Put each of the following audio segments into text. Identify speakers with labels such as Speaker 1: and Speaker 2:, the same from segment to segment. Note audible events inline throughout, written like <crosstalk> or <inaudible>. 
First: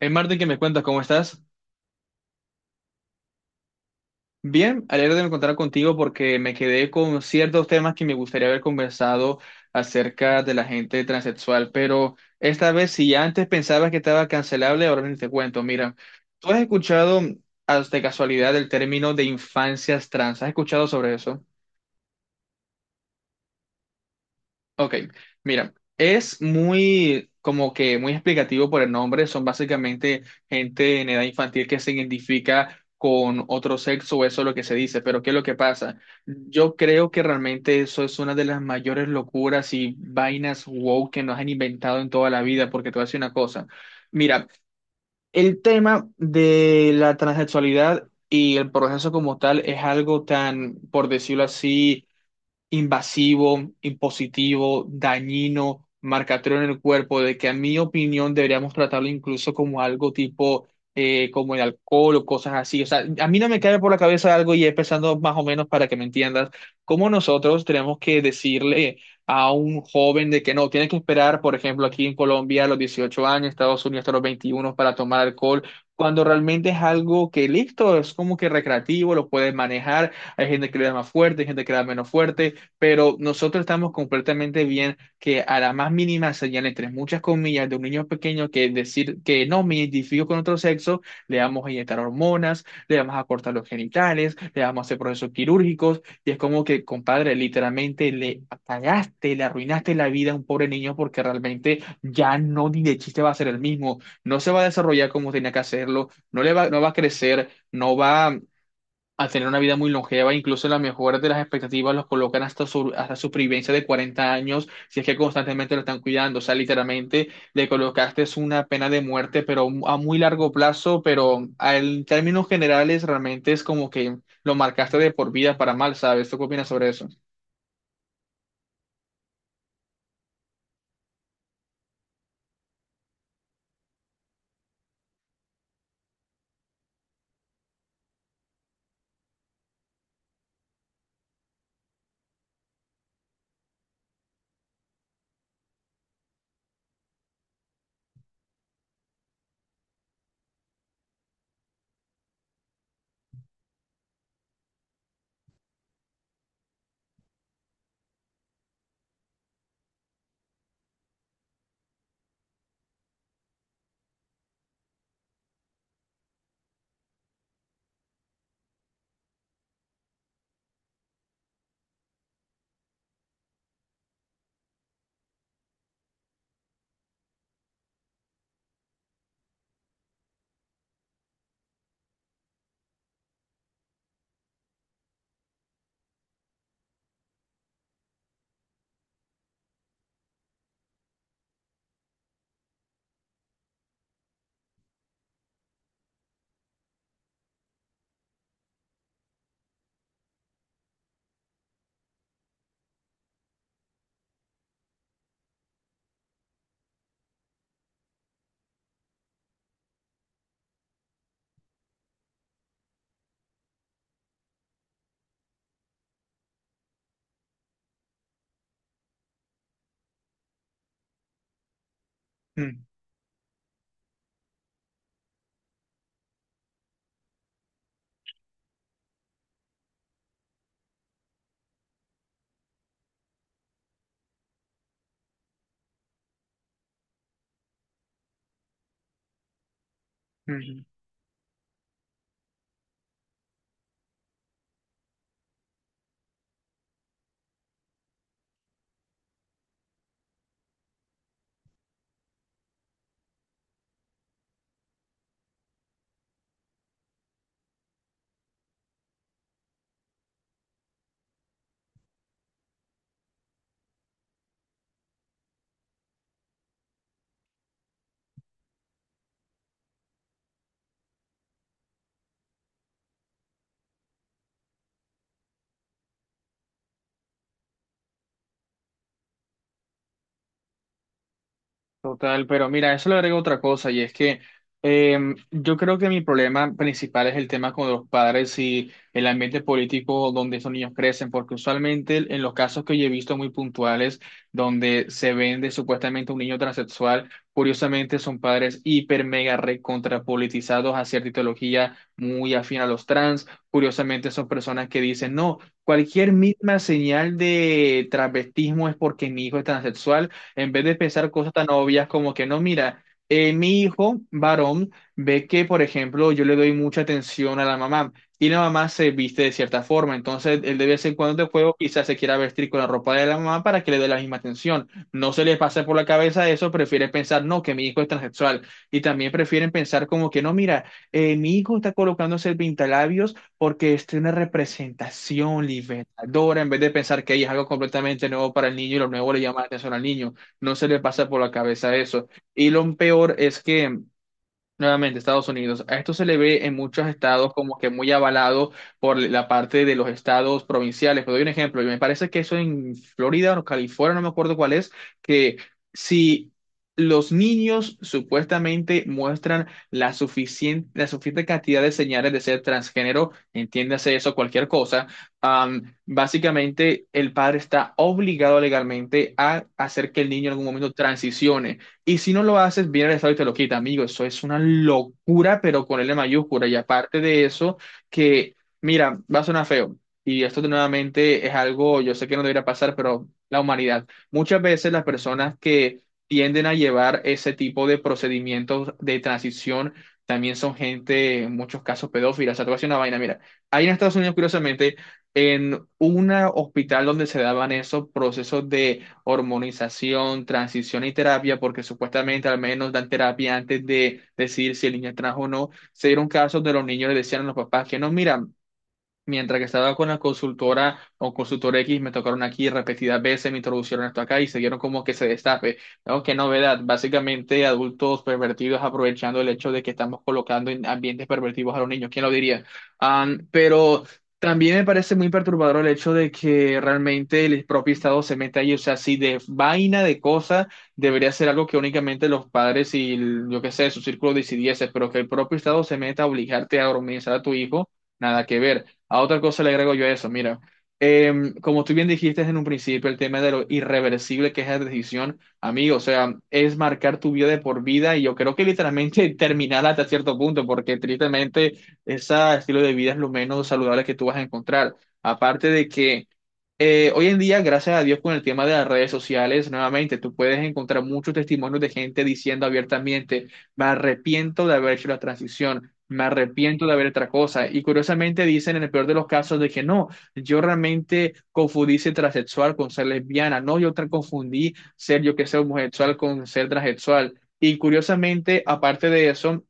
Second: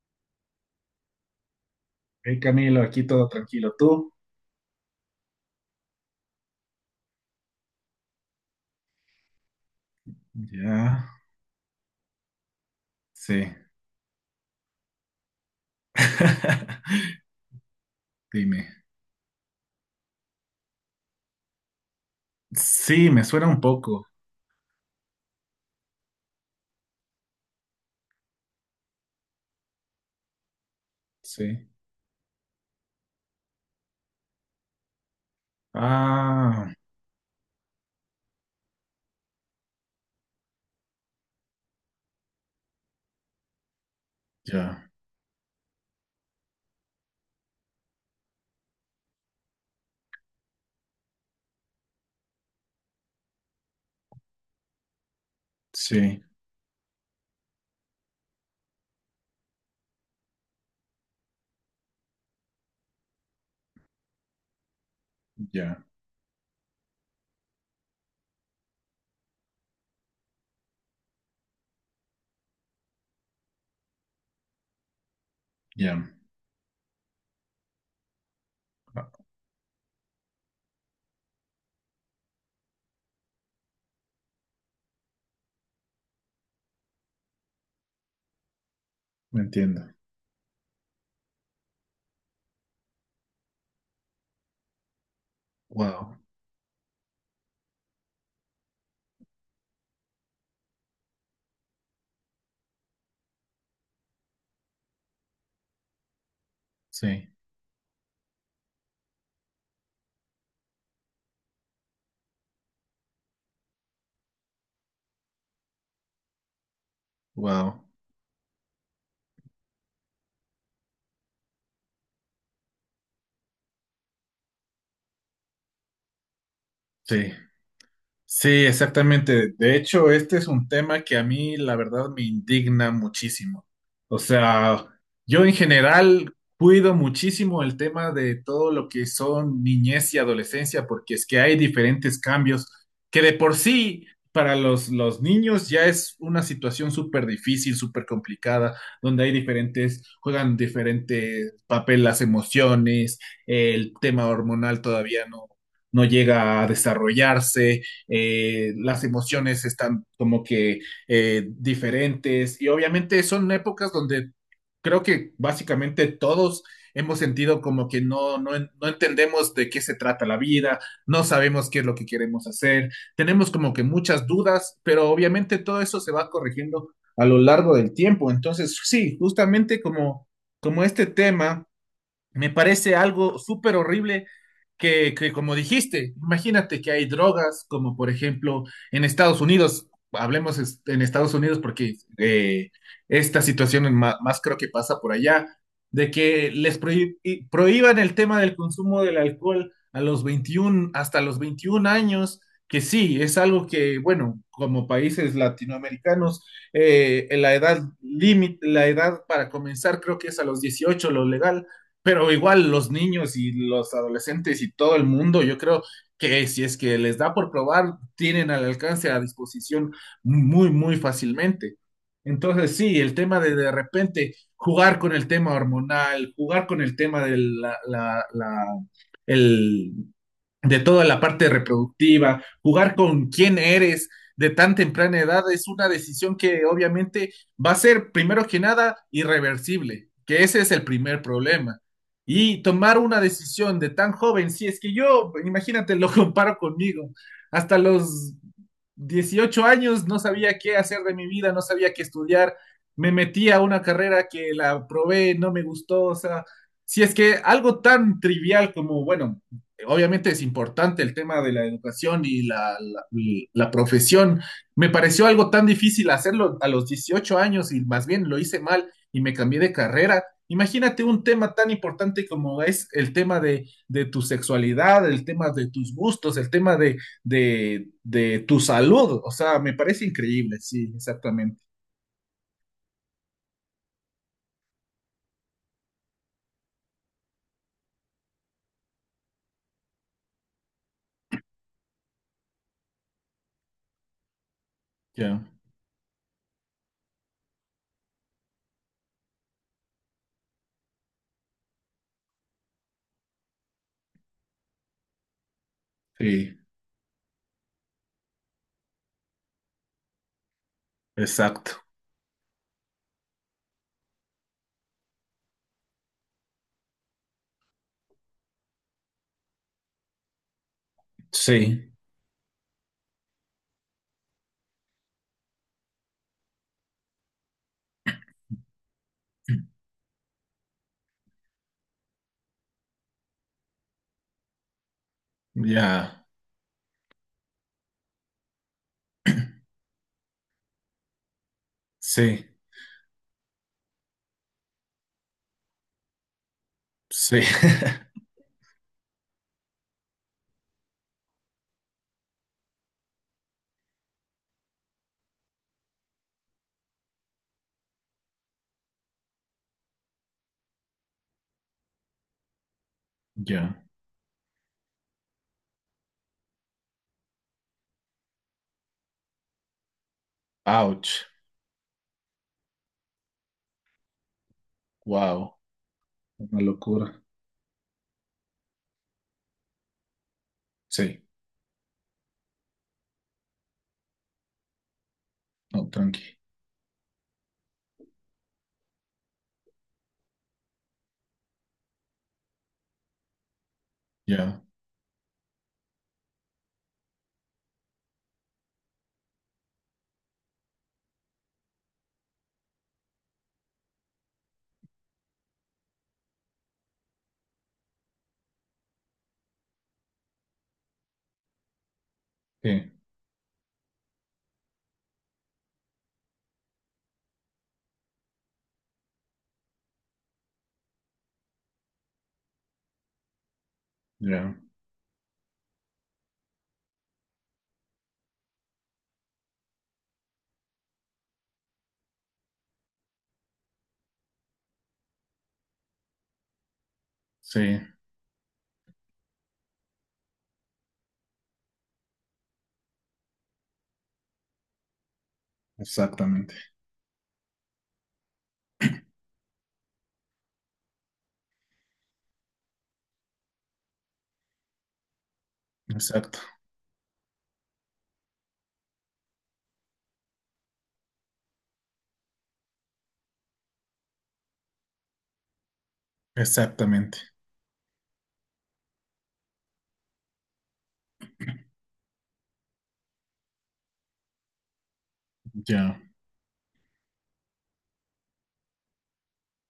Speaker 1: Hey Martín, ¿qué me cuentas? ¿Cómo estás?
Speaker 2: Hey Camilo, aquí todo tranquilo. ¿Tú?
Speaker 1: Bien, alegre de encontrar contigo porque me quedé con ciertos temas que me gustaría haber conversado acerca de la gente
Speaker 2: Ya,
Speaker 1: transexual, pero esta vez si
Speaker 2: sí.
Speaker 1: antes pensabas que estaba cancelable, ahora ni te cuento. Mira, ¿tú has escuchado
Speaker 2: <laughs>
Speaker 1: de casualidad el
Speaker 2: Dime.
Speaker 1: término de infancias trans? ¿Has escuchado sobre eso?
Speaker 2: Sí, me suena un poco.
Speaker 1: Ok, mira, es muy como que muy explicativo por el nombre, son básicamente gente en edad infantil
Speaker 2: Sí.
Speaker 1: que se identifica con otro sexo, eso es lo que se dice, pero ¿qué es lo que pasa?
Speaker 2: Ah,
Speaker 1: Yo creo que realmente eso es una de las mayores locuras y vainas wow que nos han inventado en toda la vida, porque te voy a decir una cosa, mira,
Speaker 2: ya.
Speaker 1: el tema de la transexualidad y el proceso como tal es algo tan, por decirlo así, invasivo, impositivo, dañino,
Speaker 2: Sí,
Speaker 1: marcatorio en el cuerpo, de que a mi opinión deberíamos tratarlo incluso como algo tipo, como el alcohol o cosas así. O sea, a mí no me cae por la cabeza algo y es pensando más o menos
Speaker 2: ya,
Speaker 1: para que me entiendas, cómo nosotros tenemos que decirle a un joven de que no, tiene que esperar, por ejemplo, aquí en Colombia a los 18 años, Estados Unidos hasta los 21 para tomar alcohol.
Speaker 2: ya.
Speaker 1: Cuando realmente es algo que listo, es como que recreativo, lo puedes manejar, hay gente que le da más fuerte, hay gente que le da menos fuerte, pero nosotros estamos completamente bien que a la más mínima señal, entre muchas comillas, de un niño pequeño que decir
Speaker 2: Me
Speaker 1: que no me
Speaker 2: entiendo.
Speaker 1: identifico con otro sexo, le vamos a inyectar hormonas, le vamos a cortar los genitales, le vamos a hacer procesos quirúrgicos,
Speaker 2: Wow.
Speaker 1: y es como que, compadre, literalmente le apagaste, le arruinaste la vida a un pobre niño porque realmente ya no ni de chiste va a ser el mismo, no se va a desarrollar como tenía que hacerlo, no le va, no va a
Speaker 2: Sí,
Speaker 1: crecer, no va a tener una vida muy longeva, incluso la mejor de las expectativas los colocan hasta su supervivencia de 40 años, si es que constantemente lo están cuidando, o sea, literalmente le
Speaker 2: wow.
Speaker 1: colocaste es una pena de muerte, pero a muy largo plazo, pero a- en términos generales realmente es como que lo marcaste de por vida para mal, ¿sabes? ¿Tú qué opinas sobre eso?
Speaker 2: Sí. Sí, exactamente. De hecho, este es un tema que a mí, la verdad, me indigna muchísimo. O sea, yo en general cuido muchísimo el tema de todo lo que son niñez y adolescencia, porque es que hay diferentes cambios que de por sí para los niños ya es una situación súper difícil, súper complicada, donde hay diferentes, juegan diferentes papel las emociones, el tema hormonal todavía no llega a desarrollarse, las emociones están como que diferentes, y obviamente son épocas donde creo que básicamente todos hemos sentido como que no entendemos de qué se trata la vida, no sabemos qué es lo que queremos hacer, tenemos como que muchas dudas, pero obviamente todo eso se va corrigiendo a lo largo del tiempo. Entonces, sí, justamente como este tema me parece algo súper horrible que, como dijiste, imagínate que hay drogas, como por ejemplo en Estados Unidos, hablemos en Estados Unidos, porque esta situación más, creo que pasa por allá, de que les prohíban el tema del consumo del alcohol a los 21, hasta los 21 años, que sí, es algo que, bueno, como países latinoamericanos, la edad límite, la edad para comenzar creo que es a los 18, lo legal, pero igual los niños y los adolescentes y todo el mundo, yo creo que si es que les da por probar, tienen al alcance, a disposición, muy, muy fácilmente. Entonces,
Speaker 1: Mm,
Speaker 2: sí, el tema de repente, jugar con el tema hormonal, jugar con el tema de el, de toda la parte reproductiva, jugar con quién eres de tan temprana edad es una decisión que obviamente va a ser, primero que nada, irreversible, que ese es el
Speaker 1: mm.
Speaker 2: primer problema. Y tomar una decisión de tan joven, si es que yo, imagínate, lo <laughs> comparo conmigo, hasta los 18 años no sabía qué hacer de mi vida, no sabía qué estudiar, me metí a una carrera que la probé, no me gustó. O sea, si es que algo tan trivial como, bueno, obviamente es importante el tema de la educación y y la profesión. Me pareció algo tan difícil hacerlo a los 18 años, y más bien lo hice mal y me cambié de carrera. Imagínate un tema tan importante como es el tema de tu sexualidad, el tema de tus gustos, el tema de tu salud. O sea, me parece increíble. Sí, exactamente.
Speaker 1: Total, pero mira, eso le agrego otra cosa y es que yo creo que mi problema principal es el tema con los padres y el ambiente político donde esos niños crecen, porque usualmente en los casos que yo he visto muy puntuales donde se
Speaker 2: Ya.
Speaker 1: vende supuestamente un niño transexual, curiosamente son padres hiper mega recontrapolitizados a cierta ideología muy afín a los trans, curiosamente son personas que dicen, no, cualquier
Speaker 2: Sí,
Speaker 1: misma señal de travestismo es porque mi hijo es transexual, en vez de pensar cosas tan
Speaker 2: exacto.
Speaker 1: obvias como que no, mira, mi hijo varón ve que, por ejemplo, yo le doy mucha atención a la mamá y la mamá se viste de cierta forma, entonces él de vez en cuando de juego
Speaker 2: Sí,
Speaker 1: quizás se quiera vestir con la ropa de la mamá para que le dé la misma atención. No se les pasa por la cabeza eso, prefieren pensar, no, que mi hijo es transexual, y también prefieren pensar como que, no, mira, mi hijo está colocándose el pintalabios porque es una representación
Speaker 2: ya.
Speaker 1: libertadora, en vez de pensar que ahí es algo completamente nuevo para el niño y lo nuevo le llama la atención al niño, no se le pasa por la cabeza eso.
Speaker 2: Sí,
Speaker 1: Y lo peor es que, nuevamente, Estados Unidos. A esto se le ve en muchos
Speaker 2: sí.
Speaker 1: estados como que muy
Speaker 2: <laughs>
Speaker 1: avalado por la parte de los estados provinciales. Pero doy un ejemplo. Y me parece que eso en Florida o California, no me acuerdo cuál es, que si los niños supuestamente muestran la suficiente cantidad de señales de ser transgénero,
Speaker 2: Ya.
Speaker 1: entiéndase eso, cualquier cosa, básicamente el padre está obligado legalmente a hacer que el niño en algún momento
Speaker 2: Ouch.
Speaker 1: transicione. Y si no lo haces, viene el Estado y te lo quita, amigo. Eso es una
Speaker 2: Wow,
Speaker 1: locura, pero con L
Speaker 2: una
Speaker 1: mayúscula. Y
Speaker 2: locura.
Speaker 1: aparte de eso, que, mira, va a sonar feo. Y esto de
Speaker 2: Sí,
Speaker 1: nuevamente es algo, yo sé que no debería pasar, pero la humanidad. Muchas veces las personas
Speaker 2: no,
Speaker 1: que
Speaker 2: tranqui.
Speaker 1: tienden a llevar ese tipo de procedimientos de transición también son gente, en muchos casos, pedófilas. O sea, te voy a decir una vaina, mira. Ahí en Estados Unidos,
Speaker 2: Ya,
Speaker 1: curiosamente, en un hospital donde se daban esos procesos de hormonización, transición y terapia, porque supuestamente al menos dan terapia antes de decidir si el niño es trans o no. Se dieron casos de los niños le decían a los papás que no, mira, mientras que estaba con la consultora o consultor X, me tocaron aquí
Speaker 2: sí,
Speaker 1: repetidas veces, me introducieron esto acá y siguieron como que se destape. ¿No? Qué novedad. Básicamente, adultos pervertidos aprovechando el hecho de que estamos colocando en ambientes pervertidos a los niños. ¿Quién lo diría? Pero
Speaker 2: ya,
Speaker 1: también me parece muy perturbador el hecho de que realmente el propio Estado se meta ahí. O sea, si de vaina de cosas debería ser algo que únicamente los padres y el- yo qué sé, su círculo decidiese, pero que el propio Estado se meta a obligarte a organizar a tu
Speaker 2: sí,
Speaker 1: hijo. Nada que ver. A otra cosa le agrego yo eso, mira, como tú bien dijiste en un principio, el tema de lo irreversible que es la decisión, amigo, o sea,
Speaker 2: exactamente,
Speaker 1: es marcar tu vida de por vida y yo creo que literalmente <laughs> terminar hasta cierto punto, porque tristemente ese estilo de vida es lo menos saludable que tú vas a encontrar. Aparte de que
Speaker 2: exacto,
Speaker 1: hoy en día, gracias a Dios, con el tema de las redes sociales, nuevamente, tú puedes encontrar muchos testimonios de gente diciendo abiertamente, me arrepiento de haber hecho la transición, me arrepiento de haber
Speaker 2: exactamente,
Speaker 1: otra cosa. Y curiosamente dicen en el peor de los casos de que no, yo realmente confundí ser transexual con ser lesbiana, no, yo confundí ser yo que sé
Speaker 2: ya,
Speaker 1: homosexual con ser transexual. Y curiosamente, aparte de eso,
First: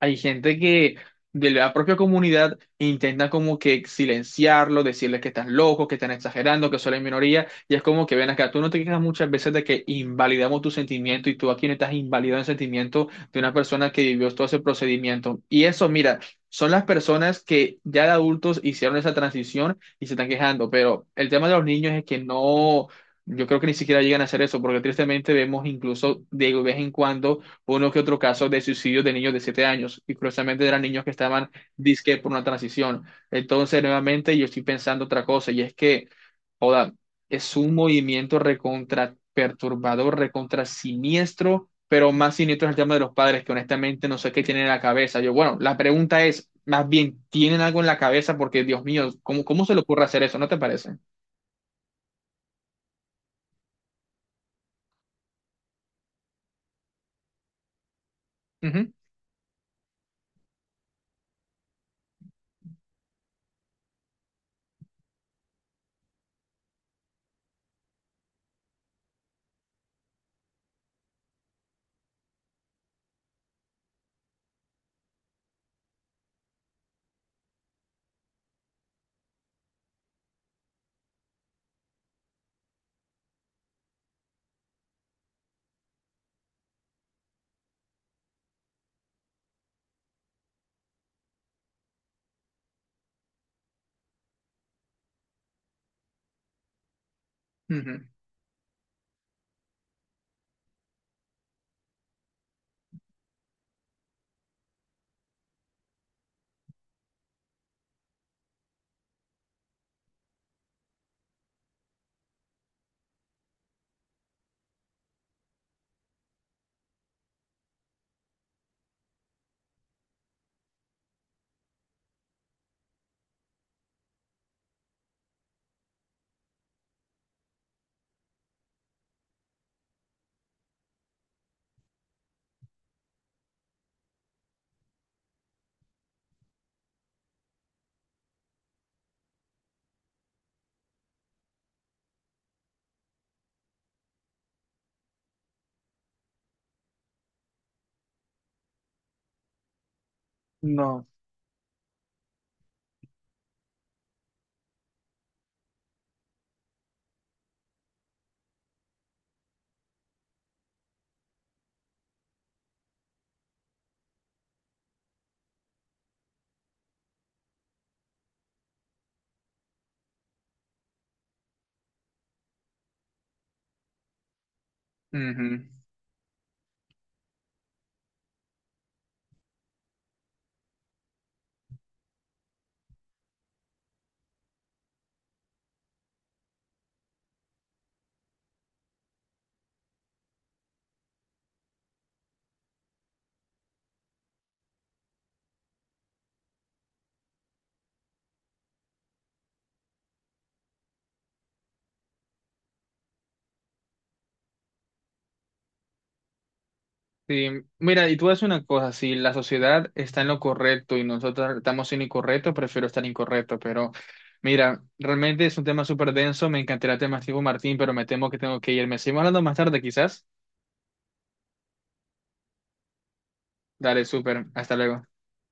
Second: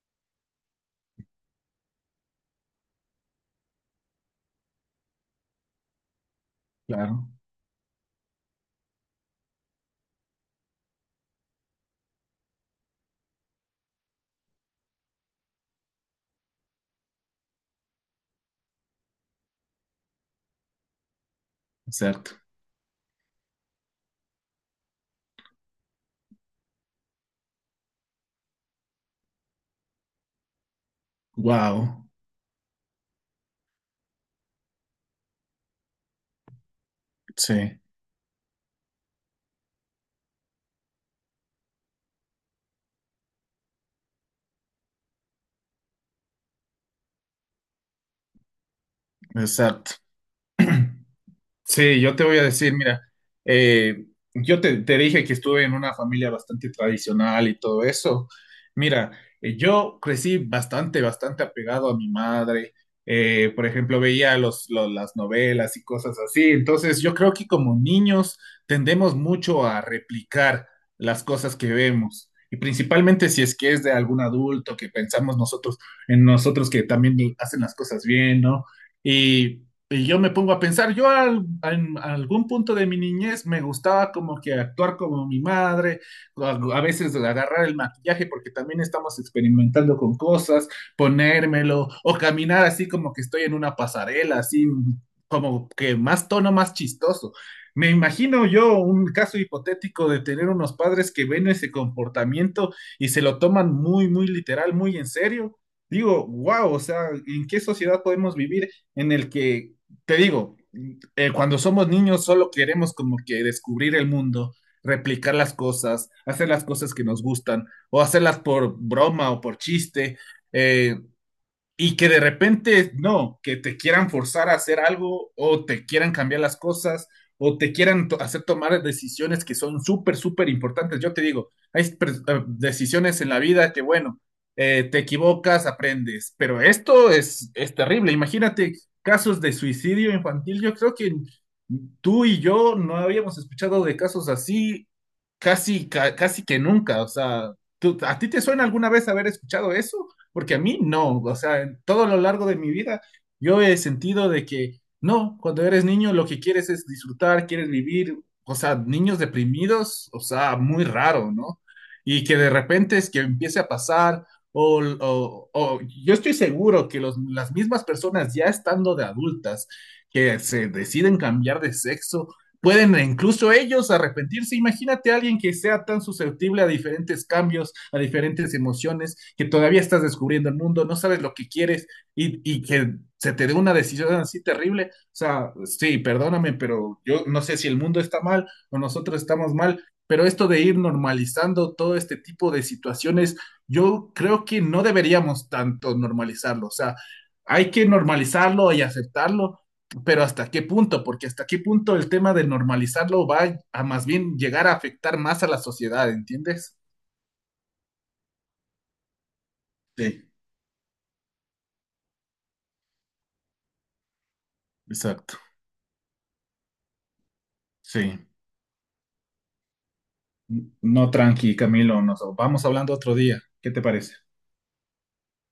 Speaker 1: hay gente que de la propia comunidad intenta como que silenciarlo, decirles que estás loco, que están exagerando, que solo hay
Speaker 2: claro,
Speaker 1: minoría, y es como que ven acá, tú no te quejas muchas veces de que invalidamos tu sentimiento y tú aquí no estás invalidando el sentimiento de una persona que vivió todo ese procedimiento. Y eso, mira, son las personas que ya de adultos hicieron esa transición y se están quejando, pero el tema de los niños es que
Speaker 2: exacto.
Speaker 1: no, yo creo que ni siquiera llegan a hacer eso, porque tristemente vemos incluso de vez en cuando uno que otro caso de suicidio de niños de 7 años, y curiosamente eran niños que estaban
Speaker 2: Wow,
Speaker 1: disque por una transición. Entonces, nuevamente, yo estoy pensando otra cosa, y es que, joda, es un
Speaker 2: sí,
Speaker 1: movimiento recontra perturbador, recontra siniestro, pero más siniestro es el tema de los padres, que honestamente no sé qué tienen en la cabeza. Yo, bueno, la pregunta es, más bien, ¿tienen algo en la cabeza? Porque, Dios mío, ¿cómo, cómo se le
Speaker 2: exacto.
Speaker 1: ocurre hacer eso? ¿No te parece?
Speaker 2: <clears throat> Sí, yo te voy a decir, mira, eh, yo te dije que estuve en una familia bastante tradicional y todo eso.
Speaker 1: Ujú,
Speaker 2: Mira, yo crecí bastante, bastante apegado a mi madre. Por ejemplo, veía las novelas y cosas así. Entonces, yo creo que como niños tendemos mucho a replicar las cosas que vemos. Y principalmente si es que es de algún adulto que pensamos nosotros, en nosotros que también hacen las cosas bien, ¿no? Y y yo me pongo a pensar, en algún punto de mi niñez me gustaba como que actuar como mi madre, a veces agarrar el maquillaje porque también estamos experimentando con cosas, ponérmelo o caminar así como que estoy en una pasarela, así como que más tono, más chistoso. Me
Speaker 1: ujú.
Speaker 2: imagino yo un caso hipotético de tener unos padres que ven ese comportamiento y se lo toman muy, muy literal, muy en serio. Digo, wow, o sea, ¿en qué sociedad podemos vivir en el que te digo, cuando somos niños solo queremos como que descubrir el mundo, replicar las cosas, hacer las cosas que nos gustan, o hacerlas por broma o por chiste? Eh, y que de repente no, que te quieran forzar a hacer algo, o te quieran cambiar las cosas, o te quieran to hacer tomar decisiones que son súper, súper importantes. Yo te digo, hay decisiones en la vida que, bueno, te equivocas, aprendes, pero esto es terrible. Imagínate casos de suicidio infantil. Yo creo que tú y yo no habíamos escuchado de casos así casi que nunca. O sea, ¿a ti te suena alguna vez haber escuchado eso? Porque a mí
Speaker 1: No.
Speaker 2: no. O sea, en todo lo largo de mi vida yo he sentido de que no, cuando eres niño lo que quieres es disfrutar, quieres vivir. O sea, niños deprimidos, o sea, muy raro, ¿no? Y que de repente es que empiece a pasar, o, o- o- yo estoy seguro que las mismas personas, ya estando de adultas, que se deciden cambiar de sexo, pueden incluso ellos arrepentirse. Imagínate a alguien que
Speaker 1: Ujú.
Speaker 2: sea tan susceptible a diferentes cambios, a diferentes emociones, que todavía estás descubriendo el mundo, no sabes lo que quieres, y que se te dé una decisión así terrible. O sea, sí, perdóname, pero yo no sé si el mundo está mal o nosotros estamos mal, pero esto de ir normalizando todo este tipo de situaciones, yo creo que no deberíamos tanto normalizarlo. O sea, hay que normalizarlo y aceptarlo, pero ¿hasta qué punto? Porque ¿hasta qué punto el tema de normalizarlo va a, más bien, llegar a afectar más a la sociedad, ¿entiendes?
Speaker 1: Sí, mira, y tú haces una cosa, si la sociedad está
Speaker 2: Sí,
Speaker 1: en lo correcto y nosotros estamos en lo incorrecto, prefiero estar incorrecto, pero mira,
Speaker 2: exacto.
Speaker 1: realmente es un tema súper denso, me encantaría el tema, Martín, pero me
Speaker 2: Sí.
Speaker 1: temo que tengo que ir. Me seguimos hablando más tarde, quizás.
Speaker 2: No, tranqui, Camilo, nos vamos hablando otro día. ¿Qué te
Speaker 1: Dale,
Speaker 2: parece?
Speaker 1: súper, hasta luego.